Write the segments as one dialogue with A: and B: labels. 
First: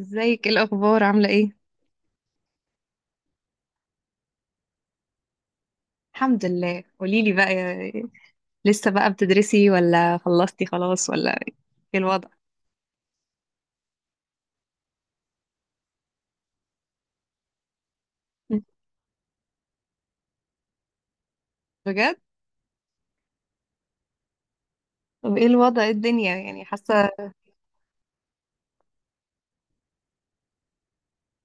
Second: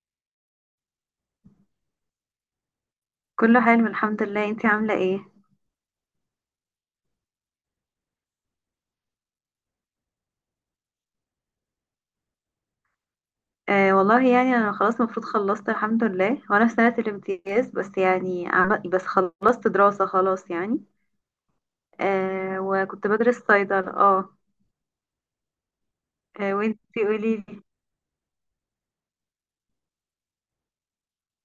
A: ازيك، ايه الاخبار، عامله ايه؟
B: كله حلو الحمد لله، انتي عاملة ايه؟
A: الحمد لله. قولي لي بقى يا- لسه بقى بتدرسي ولا خلصتي خلاص، ولا ايه الوضع؟
B: والله يعني انا خلاص المفروض خلصت الحمد لله، وانا في سنة الامتياز، بس يعني
A: مم.
B: بس خلصت دراسة خلاص يعني.
A: بجد؟
B: وكنت بدرس صيدلة. اه
A: طب ايه الوضع، إيه الدنيا
B: آه،
A: يعني،
B: وانتي
A: حاسه؟
B: قوليلي.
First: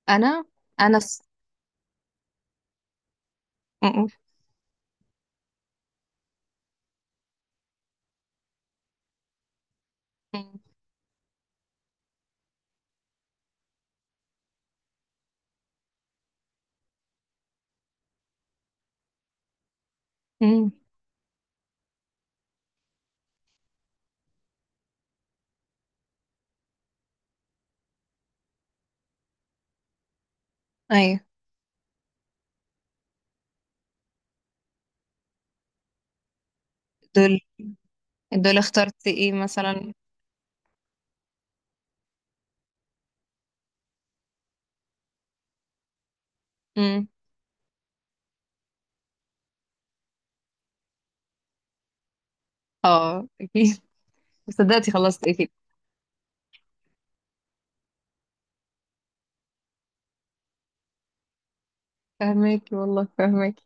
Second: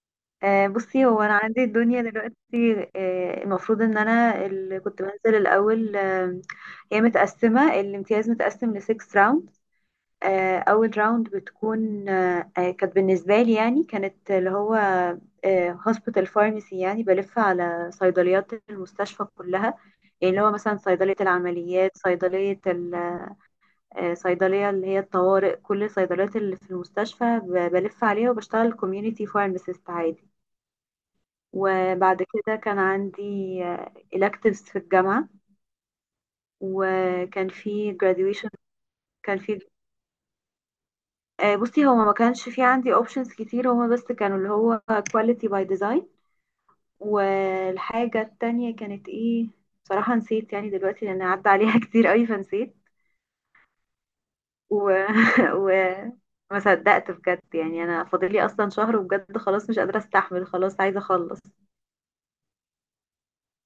A: انا
B: آه،
A: انا
B: بصي
A: س...
B: هو انا عندي الدنيا دلوقتي، المفروض
A: م-
B: ان
A: م-
B: انا اللي كنت بنزل الاول. هي متقسمة، الامتياز متقسم ل 6 rounds. آه،
A: م-
B: اول راوند بتكون، كانت بالنسبه لي يعني، كانت اللي هو هوسبيتال فارماسي، يعني بلف على صيدليات المستشفى كلها، يعني اللي هو
A: م.
B: مثلا صيدليه العمليات، صيدليه صيدليه اللي هي الطوارئ، كل الصيدليات اللي في المستشفى بلف عليها وبشتغل كوميونتي فارماسيست عادي.
A: ايوه.
B: وبعد كده كان عندي electives في الجامعه،
A: دول،
B: وكان في graduation.
A: دول اخترت ايه
B: كان في
A: مثلا؟
B: بصي، هو ما كانش في عندي اوبشنز كتير، هما بس كانوا اللي هو كواليتي باي ديزاين.
A: م.
B: والحاجة التانية كانت ايه؟ بصراحة نسيت يعني دلوقتي لان عدى عليها كتير قوي فنسيت.
A: اه اكيد، صدقتي
B: و...
A: خلصت اكيد.
B: و... ما صدقت بجد، يعني انا فاضلي اصلا شهر وبجد خلاص مش قادرة استحمل خلاص عايزة اخلص.
A: فهماكي والله فهماكي.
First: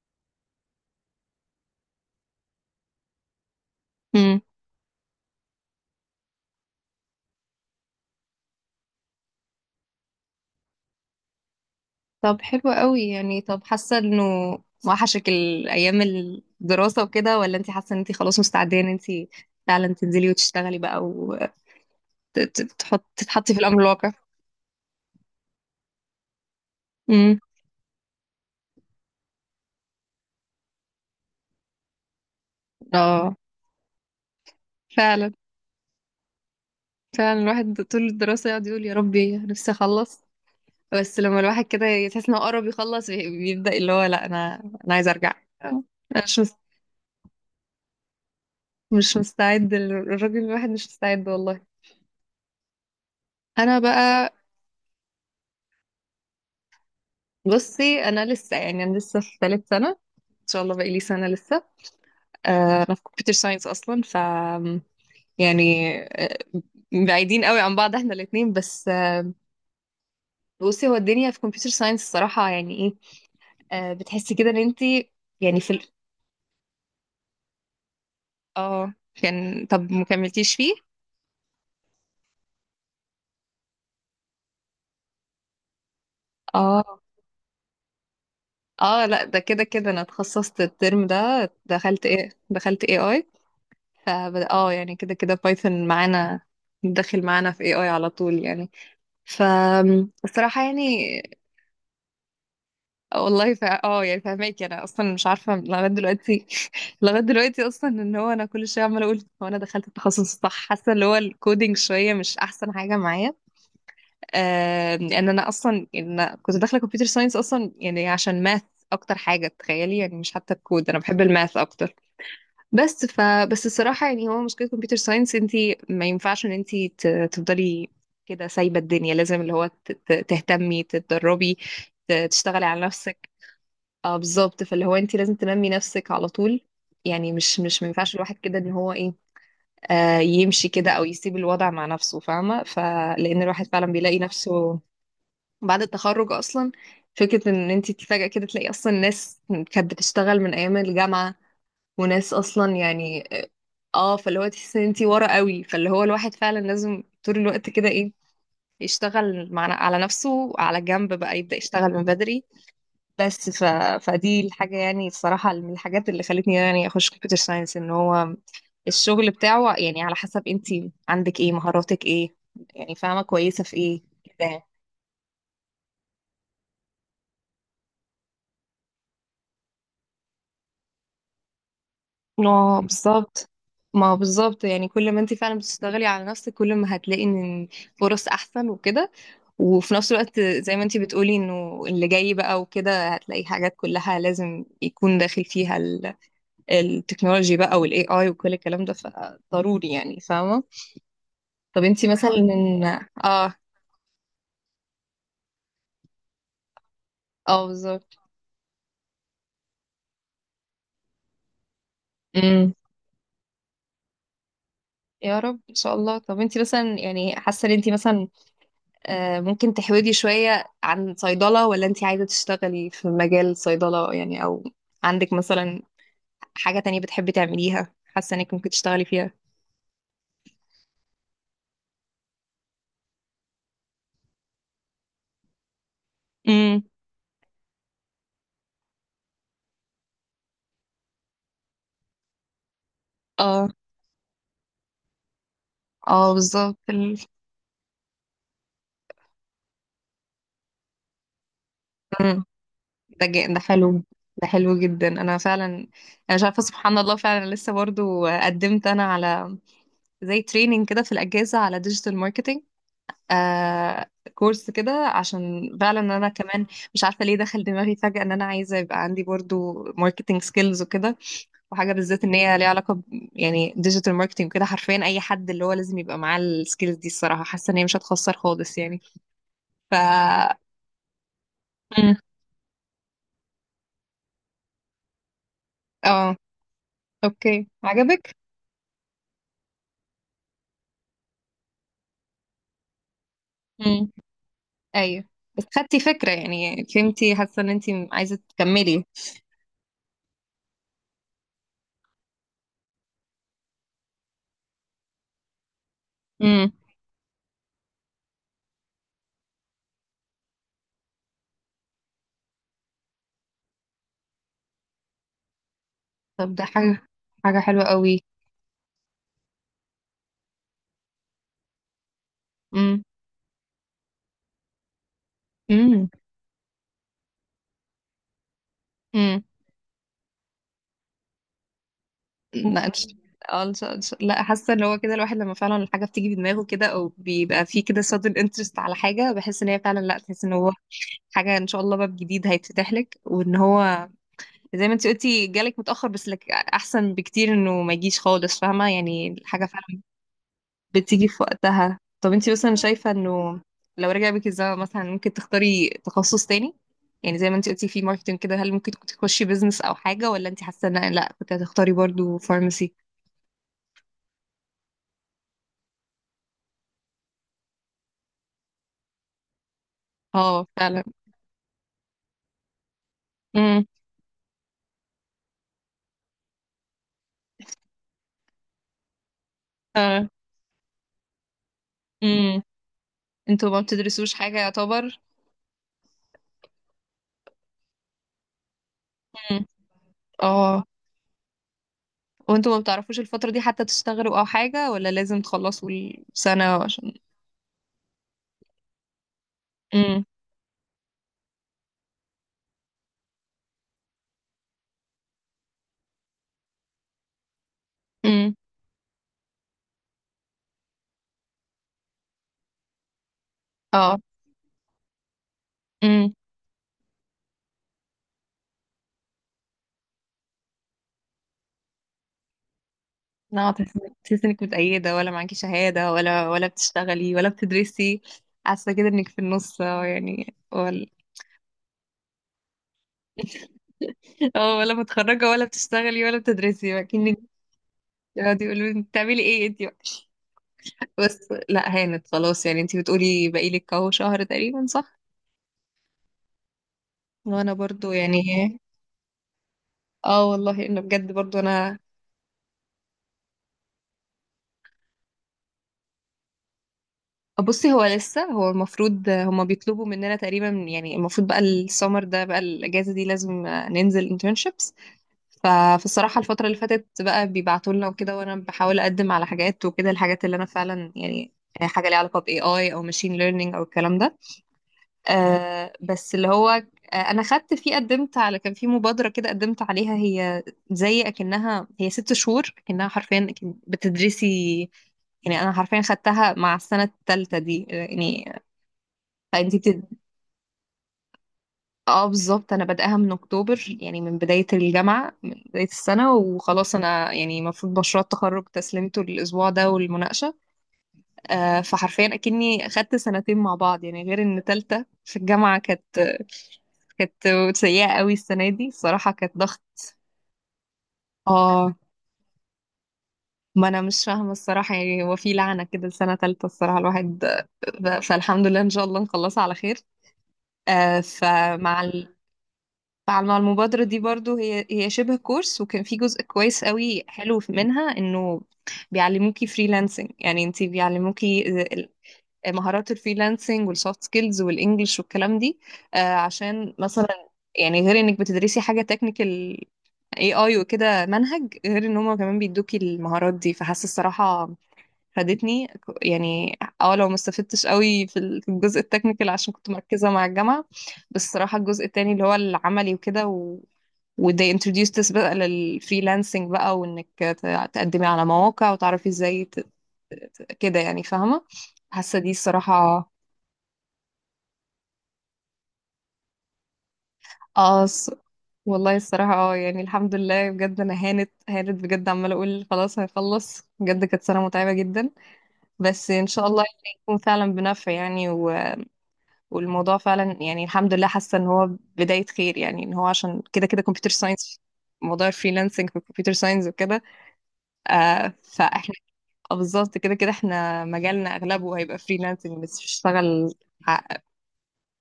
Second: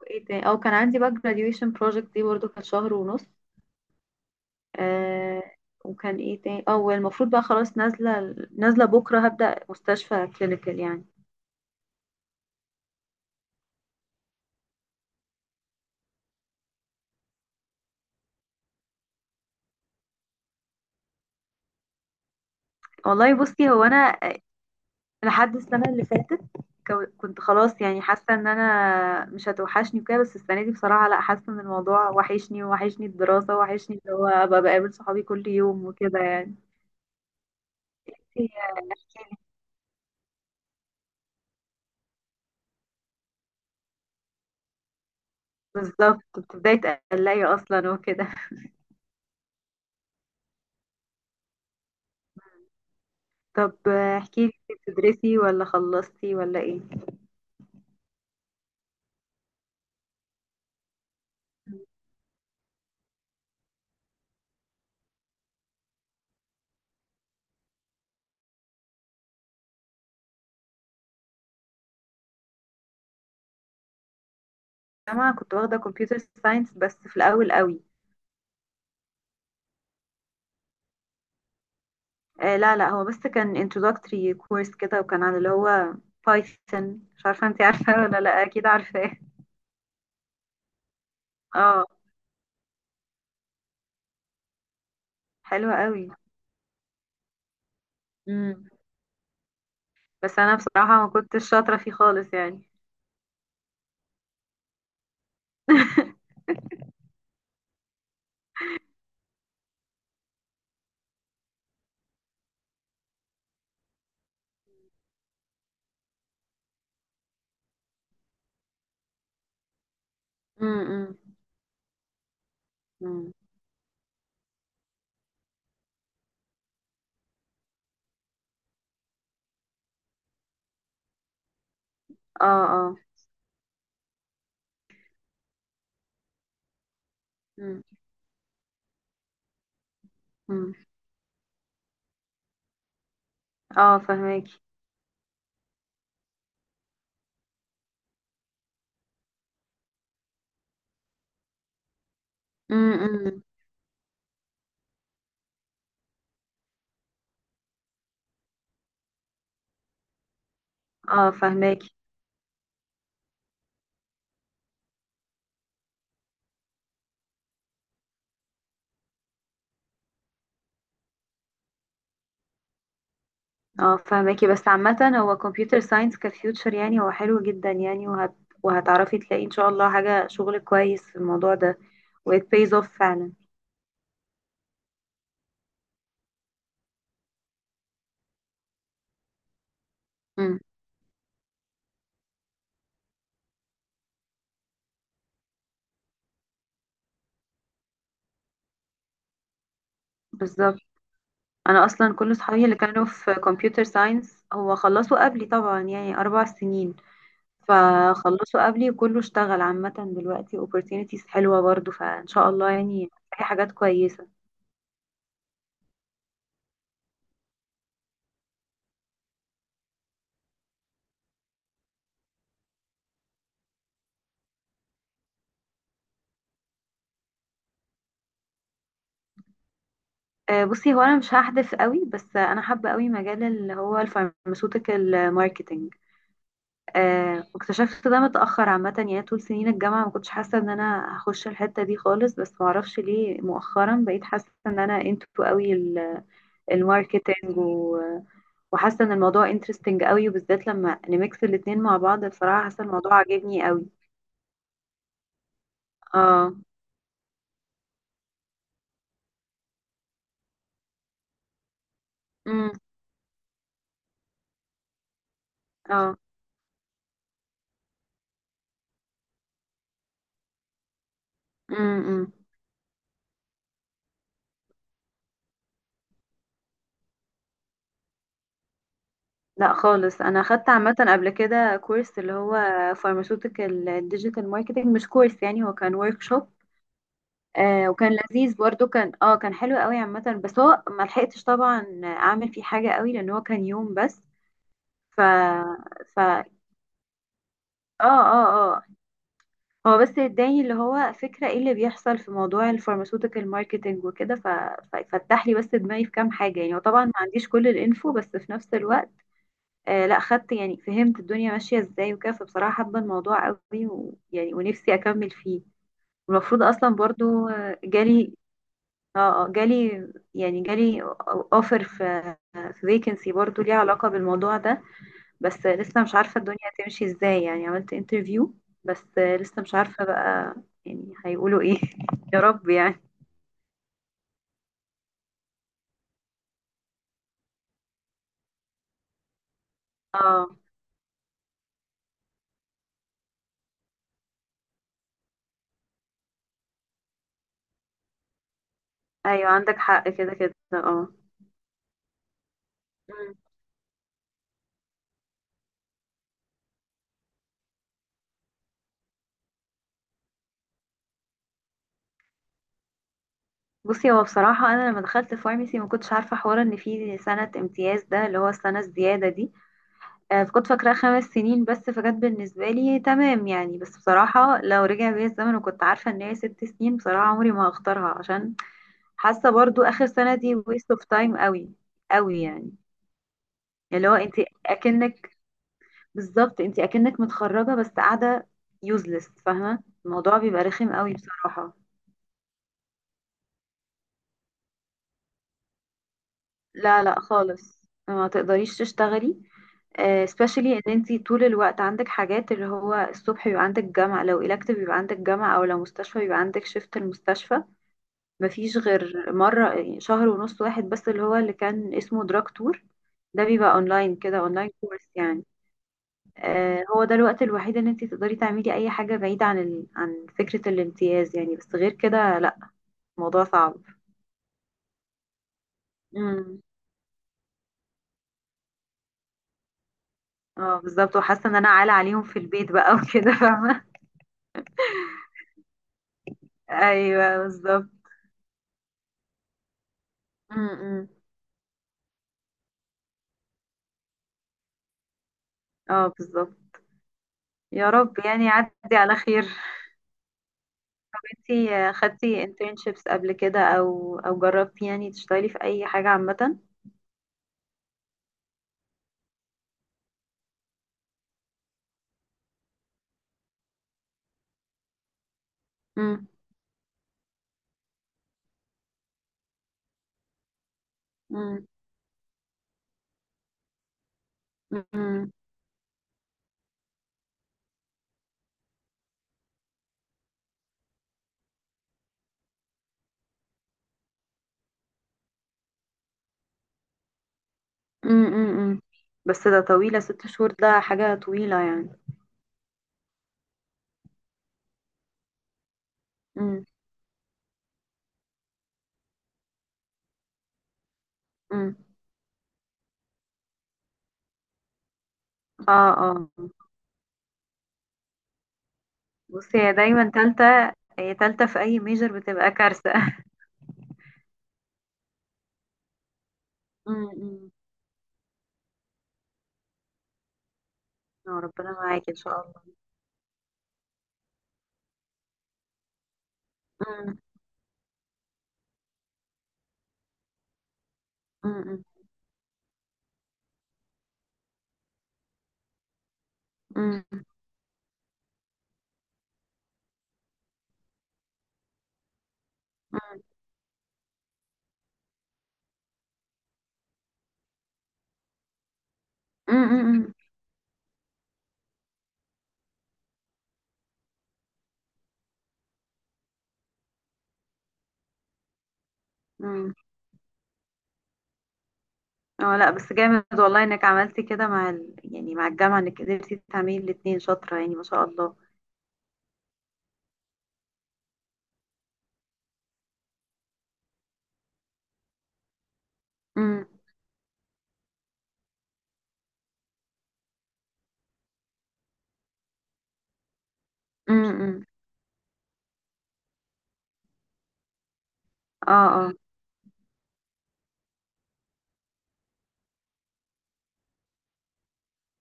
B: وايه تاني؟ او كان عندي بقى graduation project، دي برضو كانت شهر ونص.
A: حلو.
B: آه. وكان ايه تاني؟ اه والمفروض بقى خلاص نازلة بكرة هبدأ مستشفى كلينيكال يعني.
A: طب حلو قوي يعني. طب حاسه انه وحشك الايام الدراسه وكده، ولا انت حاسه ان انت خلاص مستعده ان انت فعلا تنزلي وتشتغلي بقى، وتحط
B: والله
A: تتحطي في
B: بصي،
A: الامر
B: هو
A: الواقع؟
B: انا لحد السنة اللي فاتت
A: امم.
B: كنت خلاص يعني حاسة ان انا مش هتوحشني وكده، بس السنة دي بصراحة لا، حاسة ان الموضوع وحشني، ووحشني
A: اه
B: الدراسة، وحشني اللي هو ابقى بقابل صحابي
A: فعلا،
B: كل يوم وكده يعني.
A: فعلا. الواحد طول الدراسه يقعد يقول يا ربي نفسي اخلص، بس لما الواحد كده يحس انه قرب يخلص بيبدا اللي هو لا، انا عايز ارجع، انا
B: بالظبط،
A: مش مس-
B: بتبداي تقلقي اصلا وكده.
A: مش مستعد، الراجل الواحد مش مستعد والله. انا
B: طب
A: بقى،
B: احكي لي، بتدرسي ولا خلصتي ولا ايه؟
A: بصي انا لسه، يعني انا لسه في ثالث سنه، ان شاء الله بقالي سنة لسه. انا في كمبيوتر ساينس اصلا، ف يعني آه، بعيدين قوي عن بعض احنا الاتنين. بس آه، بصي هو الدنيا في كمبيوتر ساينس الصراحة يعني ايه؟ بتحسي كده ان انت
B: انا كنت
A: يعني في
B: واخدة
A: ال...
B: كمبيوتر ساينس بس في الاول قوي.
A: اه كان، طب ما كملتيش فيه؟
B: آه، لا لا، هو بس كان introductory course كده، وكان على اللي هو
A: اه.
B: بايثون، مش عارفة انت عارفة ولا لا، اكيد
A: اه
B: عارفاه.
A: لا، ده كده كده انا اتخصصت الترم ده،
B: اه.
A: دخلت ايه، دخلت اي اي. ف اه يعني كده كده
B: حلو
A: بايثون
B: قوي.
A: معانا داخل معانا في اي اي على طول
B: امم.
A: يعني.
B: بس انا
A: فالصراحة يعني،
B: بصراحة ما كنتش شاطرة فيه خالص يعني.
A: والله اه يعني فاهماكي، انا اصلا مش عارفه لغايه دلوقتي لغايه دلوقتي اصلا ان هو انا كل شويه عماله اقول هو انا دخلت التخصص الصح، حاسه اللي هو الكودينج شويه مش احسن حاجه معايا. لان انا اصلا إن كنت داخله كمبيوتر ساينس اصلا يعني عشان ماث، اكتر حاجه تخيلي، يعني مش حتى الكود، انا
B: امم.
A: بحب الماث اكتر. بس ف
B: امم.
A: بس الصراحه يعني، هو مشكله كمبيوتر ساينس، انت ما ينفعش ان انت ت... تفضلي كده سايبه الدنيا، لازم اللي هو تهتمي، تتدربي،
B: اه
A: تشتغلي على
B: اه
A: نفسك. اه بالظبط، فاللي هو انت لازم تنمي نفسك على طول، يعني مش مش
B: امم.
A: ما ينفعش الواحد كده ان هو ايه، يمشي
B: امم.
A: كده او يسيب الوضع مع نفسه، فاهمه؟ فلان الواحد فعلا
B: اه
A: بيلاقي
B: فهماكي.
A: نفسه بعد التخرج اصلا، فكره ان انت فجاه كده تلاقي اصلا ناس كانت بتشتغل من ايام الجامعه، وناس اصلا يعني،
B: امم.
A: اه فاللي هو تحس ان انت ورا قوي، فاللي هو الواحد فعلا لازم طول الوقت كده ايه، يشتغل مع على نفسه على جنب
B: اه
A: بقى، يبدأ
B: فهماكي.
A: يشتغل من بدري. بس ف... فدي الحاجة يعني، الصراحة من الحاجات اللي خلتني يعني أخش كمبيوتر ساينس، إن هو الشغل بتاعه يعني على حسب أنتي عندك إيه، مهاراتك إيه، يعني فاهمة كويسة في
B: اه
A: إيه
B: فهماكي،
A: كده.
B: بس عامة هو كمبيوتر ساينس كفيوتشر يعني، هو حلو جدا يعني، وهتعرفي تلاقي ان شاء الله حاجة شغل كويس في الموضوع ده، و it pays
A: اه م.
B: off فعلا.
A: بالظبط، ما هو بالظبط، يعني كل ما أنتي فعلا بتشتغلي على نفسك كل ما هتلاقي إن فرص أحسن وكده، وفي نفس الوقت
B: امم.
A: زي ما أنتي بتقولي إنه اللي جاي بقى وكده هتلاقي حاجات كلها لازم يكون داخل فيها التكنولوجي بقى، وال AI وكل الكلام ده، فضروري يعني، فاهمة؟
B: بالظبط.
A: طب
B: انا
A: انتي
B: اصلا
A: مثلا،
B: كل صحابي اللي كانوا في
A: اه.
B: كمبيوتر ساينس هو خلصوا قبلي طبعا يعني، اربع سنين.
A: اه بالظبط.
B: فخلصوا قبلي وكله اشتغل، عامة دلوقتي opportunities حلوة برضو، فإن شاء الله
A: امم.
B: يعني في حاجات كويسة.
A: يا رب ان شاء الله. طب انتي مثلا يعني حاسه ان انتي مثلا ممكن تحودي شويه عن صيدله، ولا انتي عايزه تشتغلي في مجال صيدله يعني، او عندك مثلا حاجه تانية بتحبي تعمليها حاسه انك ممكن تشتغلي فيها؟
B: آه، بصي هو أنا مش هحدث قوي، بس أنا حابة قوي مجال اللي هو الفارماسيوتيكال ماركتينج.
A: امم.
B: واكتشفت ده متأخر عامة، يعني طول سنين الجامعة ما كنتش حاسة إن أنا هخش الحتة دي خالص، بس معرفش ليه
A: اه.
B: مؤخرا بقيت حاسة إن أنا انتو قوي
A: اه بالظبط ال-
B: الماركتينج، وحاسة إن الموضوع انترستنج قوي، وبالذات لما نميكس الاتنين مع بعض،
A: مم.
B: بصراحة حاسة الموضوع
A: ده
B: عاجبني قوي.
A: حلو، ده حلو جدا. انا فعلا انا مش
B: اه.
A: عارفه، سبحان الله، فعلا لسه برضو قدمت انا على زي تريننج كده في الاجازه على ديجيتال ماركتنج،
B: امم.
A: آه كورس كده، عشان فعلا
B: اه.
A: انا كمان مش عارفه ليه دخل دماغي فجاه ان انا عايزه يبقى عندي برضو ماركتنج سكيلز وكده، وحاجه بالذات
B: امم.
A: ان هي ليها علاقه ب يعني ديجيتال ماركتنج وكده. حرفيا اي حد اللي هو لازم يبقى معاه السكيلز دي الصراحه، حاسه ان هي مش هتخسر خالص يعني.
B: لا
A: ف
B: خالص، انا خدت عامه قبل كده
A: مم.
B: كورس اللي هو فارماسيوتيكال ديجيتال ماركتنج، مش كورس يعني، هو كان ورك
A: اه
B: شوب.
A: اوكي،
B: وكان
A: عجبك.
B: لذيذ برضو، كان كان حلو قوي عامه، بس هو ما لحقتش طبعا اعمل فيه حاجه قوي لان هو كان يوم
A: امم،
B: بس. ف
A: ايوه. بس خدتي
B: ف
A: فكره
B: اه
A: يعني، فهمتي، حاسه ان انت
B: اه
A: عايزه
B: اه.
A: تكملي.
B: هو بس اداني اللي هو فكره ايه اللي بيحصل في موضوع الفارماسيوتيكال ماركتنج وكده، ففتح لي بس دماغي في كام حاجه
A: امم.
B: يعني، وطبعا ما عنديش كل الانفو بس في نفس الوقت لا خدت يعني، فهمت الدنيا ماشية ازاي وكده، فبصراحة حابة الموضوع قوي ويعني ونفسي اكمل فيه.
A: طب
B: والمفروض
A: ده
B: اصلا
A: حاجه،
B: برضو
A: حاجه حلوه قوي.
B: جالي، اه جالي، يعني جالي اوفر في
A: امم.
B: فيكنسي برضو ليها علاقة بالموضوع ده، بس لسه مش عارفة الدنيا هتمشي ازاي، يعني عملت انترفيو، بس
A: امم.
B: لسه مش عارفة بقى يعني هيقولوا ايه يا رب
A: لا إن
B: يعني.
A: شاء- اه إن شاء- إن شاء- لا، حاسه ان هو كده الواحد لما فعلا الحاجه بتيجي في دماغه كده، او بيبقى فيه كده sudden interest على حاجه، بحس ان هي فعلا لا، تحس ان
B: اه
A: هو حاجه ان شاء الله باب جديد هيتفتح لك، وان هو زي ما انت قلتي جالك متاخر، بس لك احسن بكتير انه ما يجيش خالص، فاهمه يعني؟
B: ايوه
A: الحاجه
B: عندك
A: فعلا
B: حق، كده كده اه.
A: بتيجي في وقتها. طب انت مثلا شايفه انه لو رجع بك الزمن مثلا ممكن تختاري تخصص تاني؟ يعني زي ما انت قلتي في ماركتنج كده، هل ممكن كنت تخشي بيزنس او حاجه، ولا انت حاسه ان لا، كنت هتختاري برضو فارماسي؟
B: بصي هو بصراحة أنا لما دخلت فارمسي ما كنتش عارفة حوار إن في سنة امتياز، ده اللي هو السنة الزيادة دي.
A: اه
B: فكنت فاكراها
A: فعلا.
B: خمس سنين بس، فكانت بالنسبة لي تمام يعني،
A: امم.
B: بس بصراحة لو رجع بيا الزمن وكنت عارفة إن هي ست سنين، بصراحة عمري ما هختارها، عشان حاسة برضو آخر
A: اه.
B: سنة دي waste of time قوي، قوي
A: امم.
B: يعني.
A: انتوا ما
B: اللي هو
A: بتدرسوش
B: أنت
A: حاجة يعتبر.
B: أكنك، بالظبط، أنت أكنك متخرجة بس قاعدة useless،
A: امم.
B: فاهمة الموضوع بيبقى
A: اه.
B: رخم قوي بصراحة.
A: وانتوا ما بتعرفوش الفترة دي حتى تشتغلوا او حاجة، ولا لازم تخلصوا السنة
B: لا
A: عشان؟
B: لا خالص، ما تقدريش تشتغلي.
A: امم.
B: آه، especially ان انتي طول الوقت عندك حاجات، اللي هو الصبح بيبقى عندك جامعة، لو elective بيبقى عندك جامعة، او لو مستشفى بيبقى عندك شيفت المستشفى.
A: امم.
B: مفيش غير مرة يعني، شهر ونص واحد بس، اللي هو اللي كان اسمه دراج تور، ده بيبقى اونلاين،
A: اه.
B: كده اونلاين كورس يعني.
A: امم.
B: آه، هو ده الوقت الوحيد ان انتي تقدري تعملي اي حاجة بعيدة عن عن فكرة الامتياز يعني، بس غير كده لا، الموضوع
A: لا
B: صعب.
A: تحس، تحس انك متأيدة، ولا معاكي شهادة، ولا
B: امم.
A: ولا بتشتغلي ولا بتدرسي، حاسة كده انك في النص اه يعني،
B: اه
A: ولا؟
B: بالظبط، وحاسة ان انا عالة عليهم في البيت بقى وكده فاهمة.
A: اه، ولا متخرجة ولا بتشتغلي ولا بتدرسي، كأنك
B: ايوه بالظبط.
A: يقعدوا يقولوا انت بتعملي ايه انت بقى.
B: امم.
A: بس لا، هانت خلاص يعني، انت بتقولي بقالك اهو شهر تقريبا صح؟
B: اه بالظبط.
A: وانا
B: يا
A: برضو
B: رب
A: يعني،
B: يعني يعدي على خير.
A: اه والله انه بجد برضو
B: انتي
A: انا.
B: خدتي internships قبل كده، او او جربتي يعني تشتغلي في اي حاجة عامة؟
A: بصي هو لسه، هو المفروض هما بيطلبوا مننا تقريبا، يعني المفروض بقى السمر ده بقى، الاجازه دي لازم ننزل internships.
B: مم.
A: فالصراحه الفتره اللي فاتت بقى بيبعتوا لنا وكده، وانا بحاول اقدم على حاجات وكده، الحاجات اللي انا فعلا يعني
B: مم.
A: حاجه ليها علاقه ب AI او machine learning او الكلام ده.
B: مم.
A: آه بس اللي هو آه، انا خدت فيه، قدمت على، كان في مبادره كده قدمت عليها، هي زي اكنها، هي ست شهور، اكنها حرفيا أكن بتدرسي، يعني انا حرفيا خدتها مع السنه الثالثه دي
B: مم.
A: يعني.
B: مم. بس ده
A: فانتي
B: طويلة،
A: بتد...
B: ست شهور ده حاجة طويلة يعني.
A: اه بالظبط، انا بادئها من اكتوبر، يعني من بدايه الجامعه، من بدايه السنه،
B: مم.
A: وخلاص انا يعني المفروض مشروع التخرج تسليمته الاسبوع ده والمناقشه.
B: مم.
A: فحرفيا اكني خدت سنتين مع بعض يعني، غير ان ثالثه في الجامعه
B: اه.
A: كانت
B: اه.
A: كانت سيئه قوي، السنه دي الصراحه كانت
B: بصي هي
A: ضغط.
B: دايما تالتة، هي تالتة في اي
A: اه،
B: ميجر بتبقى كارثة
A: ما انا مش فاهمه الصراحه يعني، هو في لعنه كده لسنه ثالثه
B: مم.
A: الصراحه الواحد.
B: مم.
A: فالحمد لله ان شاء الله نخلصها على خير. آه،
B: اه ربنا
A: فمع
B: معاكي ان شاء
A: ال...
B: الله.
A: مع مع المبادرة دي برضو، هي هي شبه كورس، وكان في جزء كويس
B: مم.
A: قوي حلو منها انه بيعلموكي فريلانسنج، يعني انتي بيعلموكي
B: مم.
A: مهارات الفريلانسنج والسوفت سكيلز والانجلش والكلام دي. عشان
B: مم.
A: مثلا يعني غير انك بتدرسي حاجة تكنيكال، اي اي وكده منهج، غير ان هما كمان بيدوكي
B: مم.
A: المهارات دي، فحاسة الصراحة فادتني يعني، اه لو ما استفدتش قوي في في الجزء التكنيكال
B: مم.
A: عشان كنت
B: مم.
A: مركزة مع الجامعة، بس الصراحة الجزء التاني اللي هو العملي وكده و... و they introduced us بقى للفريلانسنج بقى، وانك تقدمي على مواقع وتعرفي ازاي
B: مم.
A: كده يعني، فاهمة؟ حاسة دي
B: اه لا بس جامد
A: الصراحة.
B: والله انك عملتي كده مع يعني مع الجامعة، انك قدرتي تعملي الاتنين، شاطرة يعني، ما شاء
A: اه الص-
B: الله.
A: والله الصراحة اه يعني الحمد لله بجد، انا هانت هانت بجد، عمالة اقول خلاص هيخلص بجد، كانت سنة متعبة جدا، بس ان
B: امم.
A: شاء الله يعني يكون فعلا بنفع يعني، والموضوع فعلا يعني الحمد لله. حاسه ان هو بدايه خير يعني، ان هو عشان كده كده كمبيوتر
B: امم.
A: ساينس، موضوع الفريلانسنج في الكمبيوتر ساينس وكده، آه
B: اه. اه
A: فاحنا آه، بالظبط كده كده احنا مجالنا اغلبه هيبقى فريلانسنج، بس بشتغل ع-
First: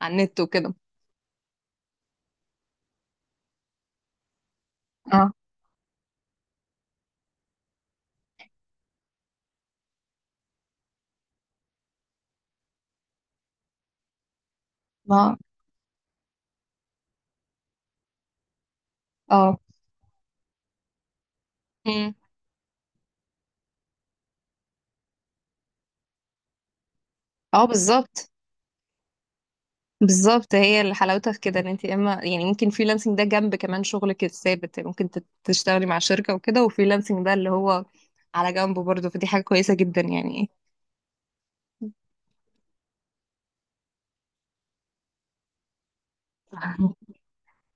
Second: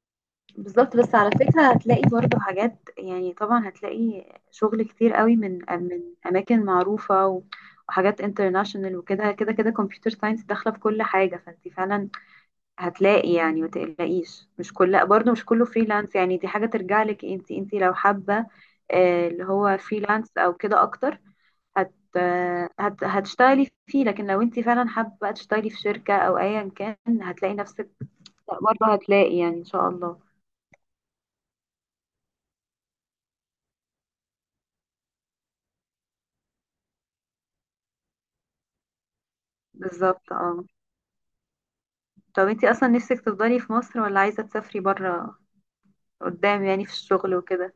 A: على النت وكده.
B: بالظبط. بس على فكرة هتلاقي برضو حاجات، يعني طبعا هتلاقي شغل كتير
A: اه
B: قوي من اماكن معروفة وحاجات انترناشونال وكده، كده كده كمبيوتر ساينس داخلة في كل حاجة، فانت فعلا هتلاقي يعني، ما تقلقيش، مش كل برضو
A: ما
B: مش كله فريلانس يعني، دي حاجة ترجع لك، انت انت لو حابة اللي
A: اه
B: هو فريلانس او كده اكتر هت...
A: مم.
B: هتشتغلي فيه، لكن لو انت فعلا حابة بقى تشتغلي في شركة او ايا كان، هتلاقي
A: اه
B: نفسك
A: بالظبط.
B: برضه، هتلاقي يعني ان شاء الله.
A: بالظبط، هي اللي حلاوتها في كده، ان انت اما يعني ممكن فريلانسنج ده جنب كمان شغلك الثابت، يعني ممكن تشتغلي مع شركه وكده، وفريلانسنج ده اللي هو على جنبه برضه، فدي حاجه كويسه جدا
B: بالظبط
A: يعني.
B: اه. طب انت اصلا نفسك تفضلي في مصر ولا عايزة تسافري برا قدام يعني في الشغل وكده؟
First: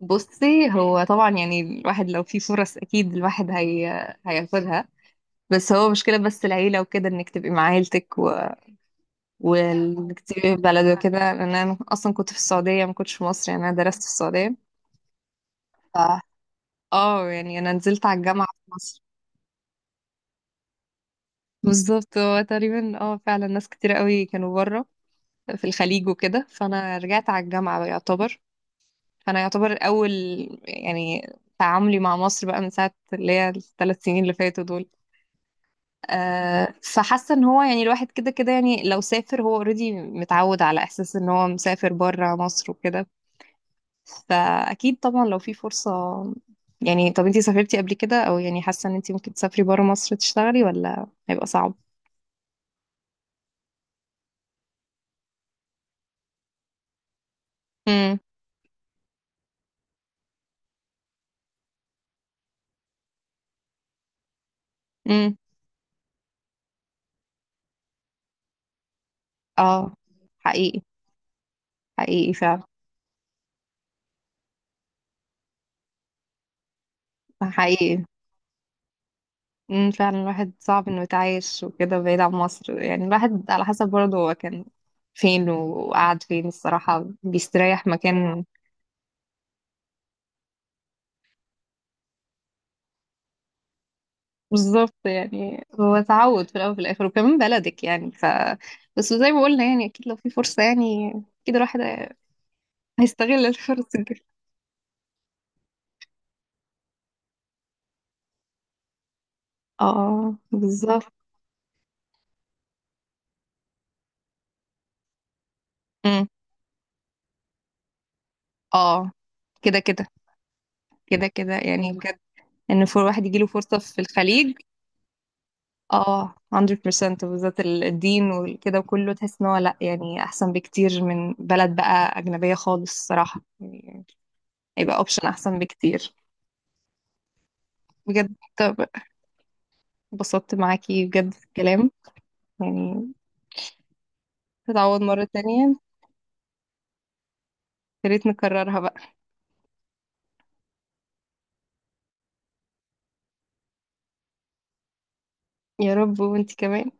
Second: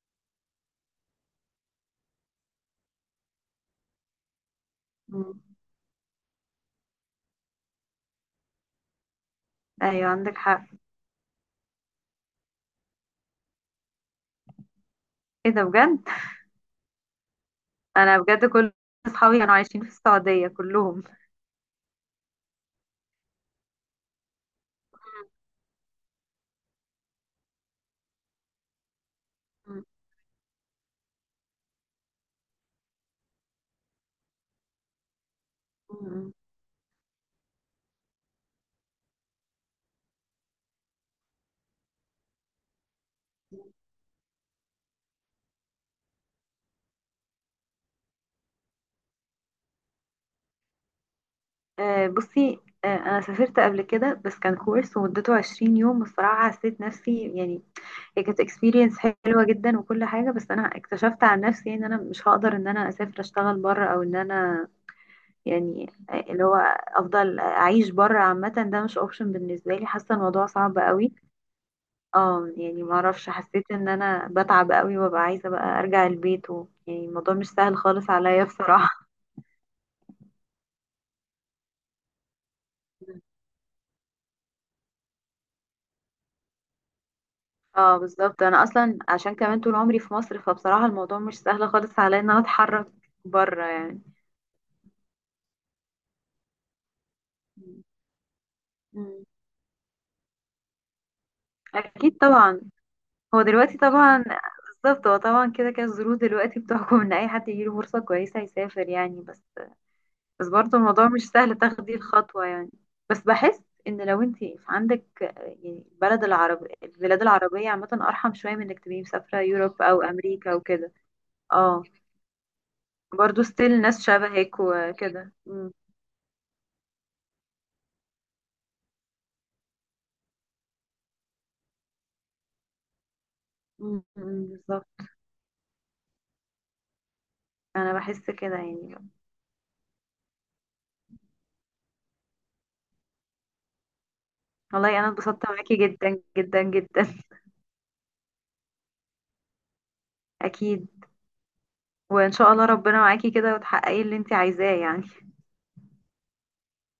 A: بصي هو طبعا يعني الواحد لو في فرص اكيد الواحد هياخدها،
B: مم.
A: بس هو مشكلة، بس العيلة وكده انك تبقي مع عيلتك و...
B: ايوه
A: وانك
B: عندك
A: تبقي في
B: حق،
A: بلد وكده، لان انا اصلا كنت في السعودية، ما كنتش في مصر، يعني انا درست في السعودية.
B: ايه ده
A: ف
B: بجد.
A: اه يعني انا نزلت على
B: انا بجد
A: الجامعة في
B: كل
A: مصر.
B: اصحابي كانوا عايشين في السعودية كلهم.
A: بالظبط هو تقريبا، اه فعلا، ناس كتير قوي كانوا بره في الخليج وكده، فانا رجعت على الجامعة بقى يعتبر، فانا يعتبر
B: مم.
A: اول يعني تعاملي مع مصر بقى من ساعة اللي هي الثلاث سنين اللي فاتوا دول.
B: مم.
A: فحاسه ان هو يعني الواحد كده كده يعني لو سافر، هو اوريدي متعود على احساس ان هو مسافر بره مصر وكده، فاكيد طبعا لو في فرصه يعني. طب انتي سافرتي قبل كده، او يعني حاسه ان انتي ممكن تسافري بره مصر تشتغلي، ولا هيبقى صعب؟
B: آه، بصي، آه، انا سافرت قبل كده بس كان كورس ومدته 20 يوم، والصراحه حسيت نفسي يعني،
A: امم.
B: هي كانت اكسبيرينس حلوه جدا وكل حاجه، بس انا اكتشفت عن نفسي ان انا مش هقدر ان انا اسافر اشتغل بره، او ان انا
A: امم.
B: يعني اللي هو افضل اعيش بره عامه، ده مش اوبشن بالنسبه لي،
A: اه.
B: حاسه الموضوع صعب
A: حقيقي،
B: قوي.
A: حقيقي
B: اه
A: فعلا.
B: يعني ما اعرفش، حسيت ان انا بتعب قوي وببقى عايزه بقى ارجع البيت يعني الموضوع مش سهل
A: حقيقي.
B: خالص عليا بصراحه.
A: فعلا، الواحد صعب انه يتعايش وكده بعيد عن مصر، يعني الواحد على حسب برضه هو كان فين وقعد فين الصراحه بيستريح
B: اه بالظبط،
A: مكان.
B: انا اصلا عشان كمان طول عمري في مصر، فبصراحه الموضوع مش سهل خالص عليا ان انا اتحرك بره يعني.
A: بالظبط، يعني هو تعود في الاول وفي الاخر، وكمان بلدك يعني، ف بس
B: مم.
A: زي ما قلنا يعني اكيد لو في فرصه يعني، اكيد الواحد
B: اكيد طبعا. هو
A: هيستغل
B: دلوقتي
A: الفرصه دي.
B: طبعا، بالظبط، هو طبعا كده كده الظروف دلوقتي بتحكم ان اي حد يجيله فرصة كويسة يسافر يعني، بس
A: اه
B: بس برضه الموضوع
A: بالظبط.
B: مش سهل تاخدي الخطوة يعني. بس بحس ان لو انت عندك يعني البلد
A: أمم.
B: العربي، البلاد العربية عامة ارحم شوية من انك تبقي
A: اه.
B: مسافرة
A: كده
B: يوروب او
A: كده
B: امريكا وكده.
A: كده كده
B: اه
A: يعني بجد، ان فور واحد
B: برضه
A: يجيله فرصه
B: ستيل
A: في
B: ناس
A: الخليج،
B: شبهك وكده. أمم،
A: اه 100% بالذات الدين وكده وكله، تحس ان هو لا يعني احسن بكتير من بلد بقى اجنبيه خالص الصراحه
B: أمم،
A: يعني،
B: أمم، بالظبط.
A: هيبقى اوبشن احسن بكتير.
B: انا بحس
A: بجد،
B: كده
A: طب
B: يعني.
A: اتبسطت معاكي بجد في الكلام يعني،
B: والله
A: تتعوض
B: انا
A: مرة
B: اتبسطت
A: تانية،
B: معاكي جدا جدا جدا.
A: يا ريت نكررها بقى.
B: اكيد، وان شاء الله ربنا معاكي كده وتحققي اللي انت عايزاه يعني.
A: يا رب، وانتي كمان.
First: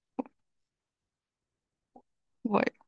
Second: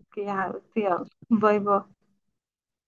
B: اوكي يا حبيبتي، يلا باي باي.
A: باي.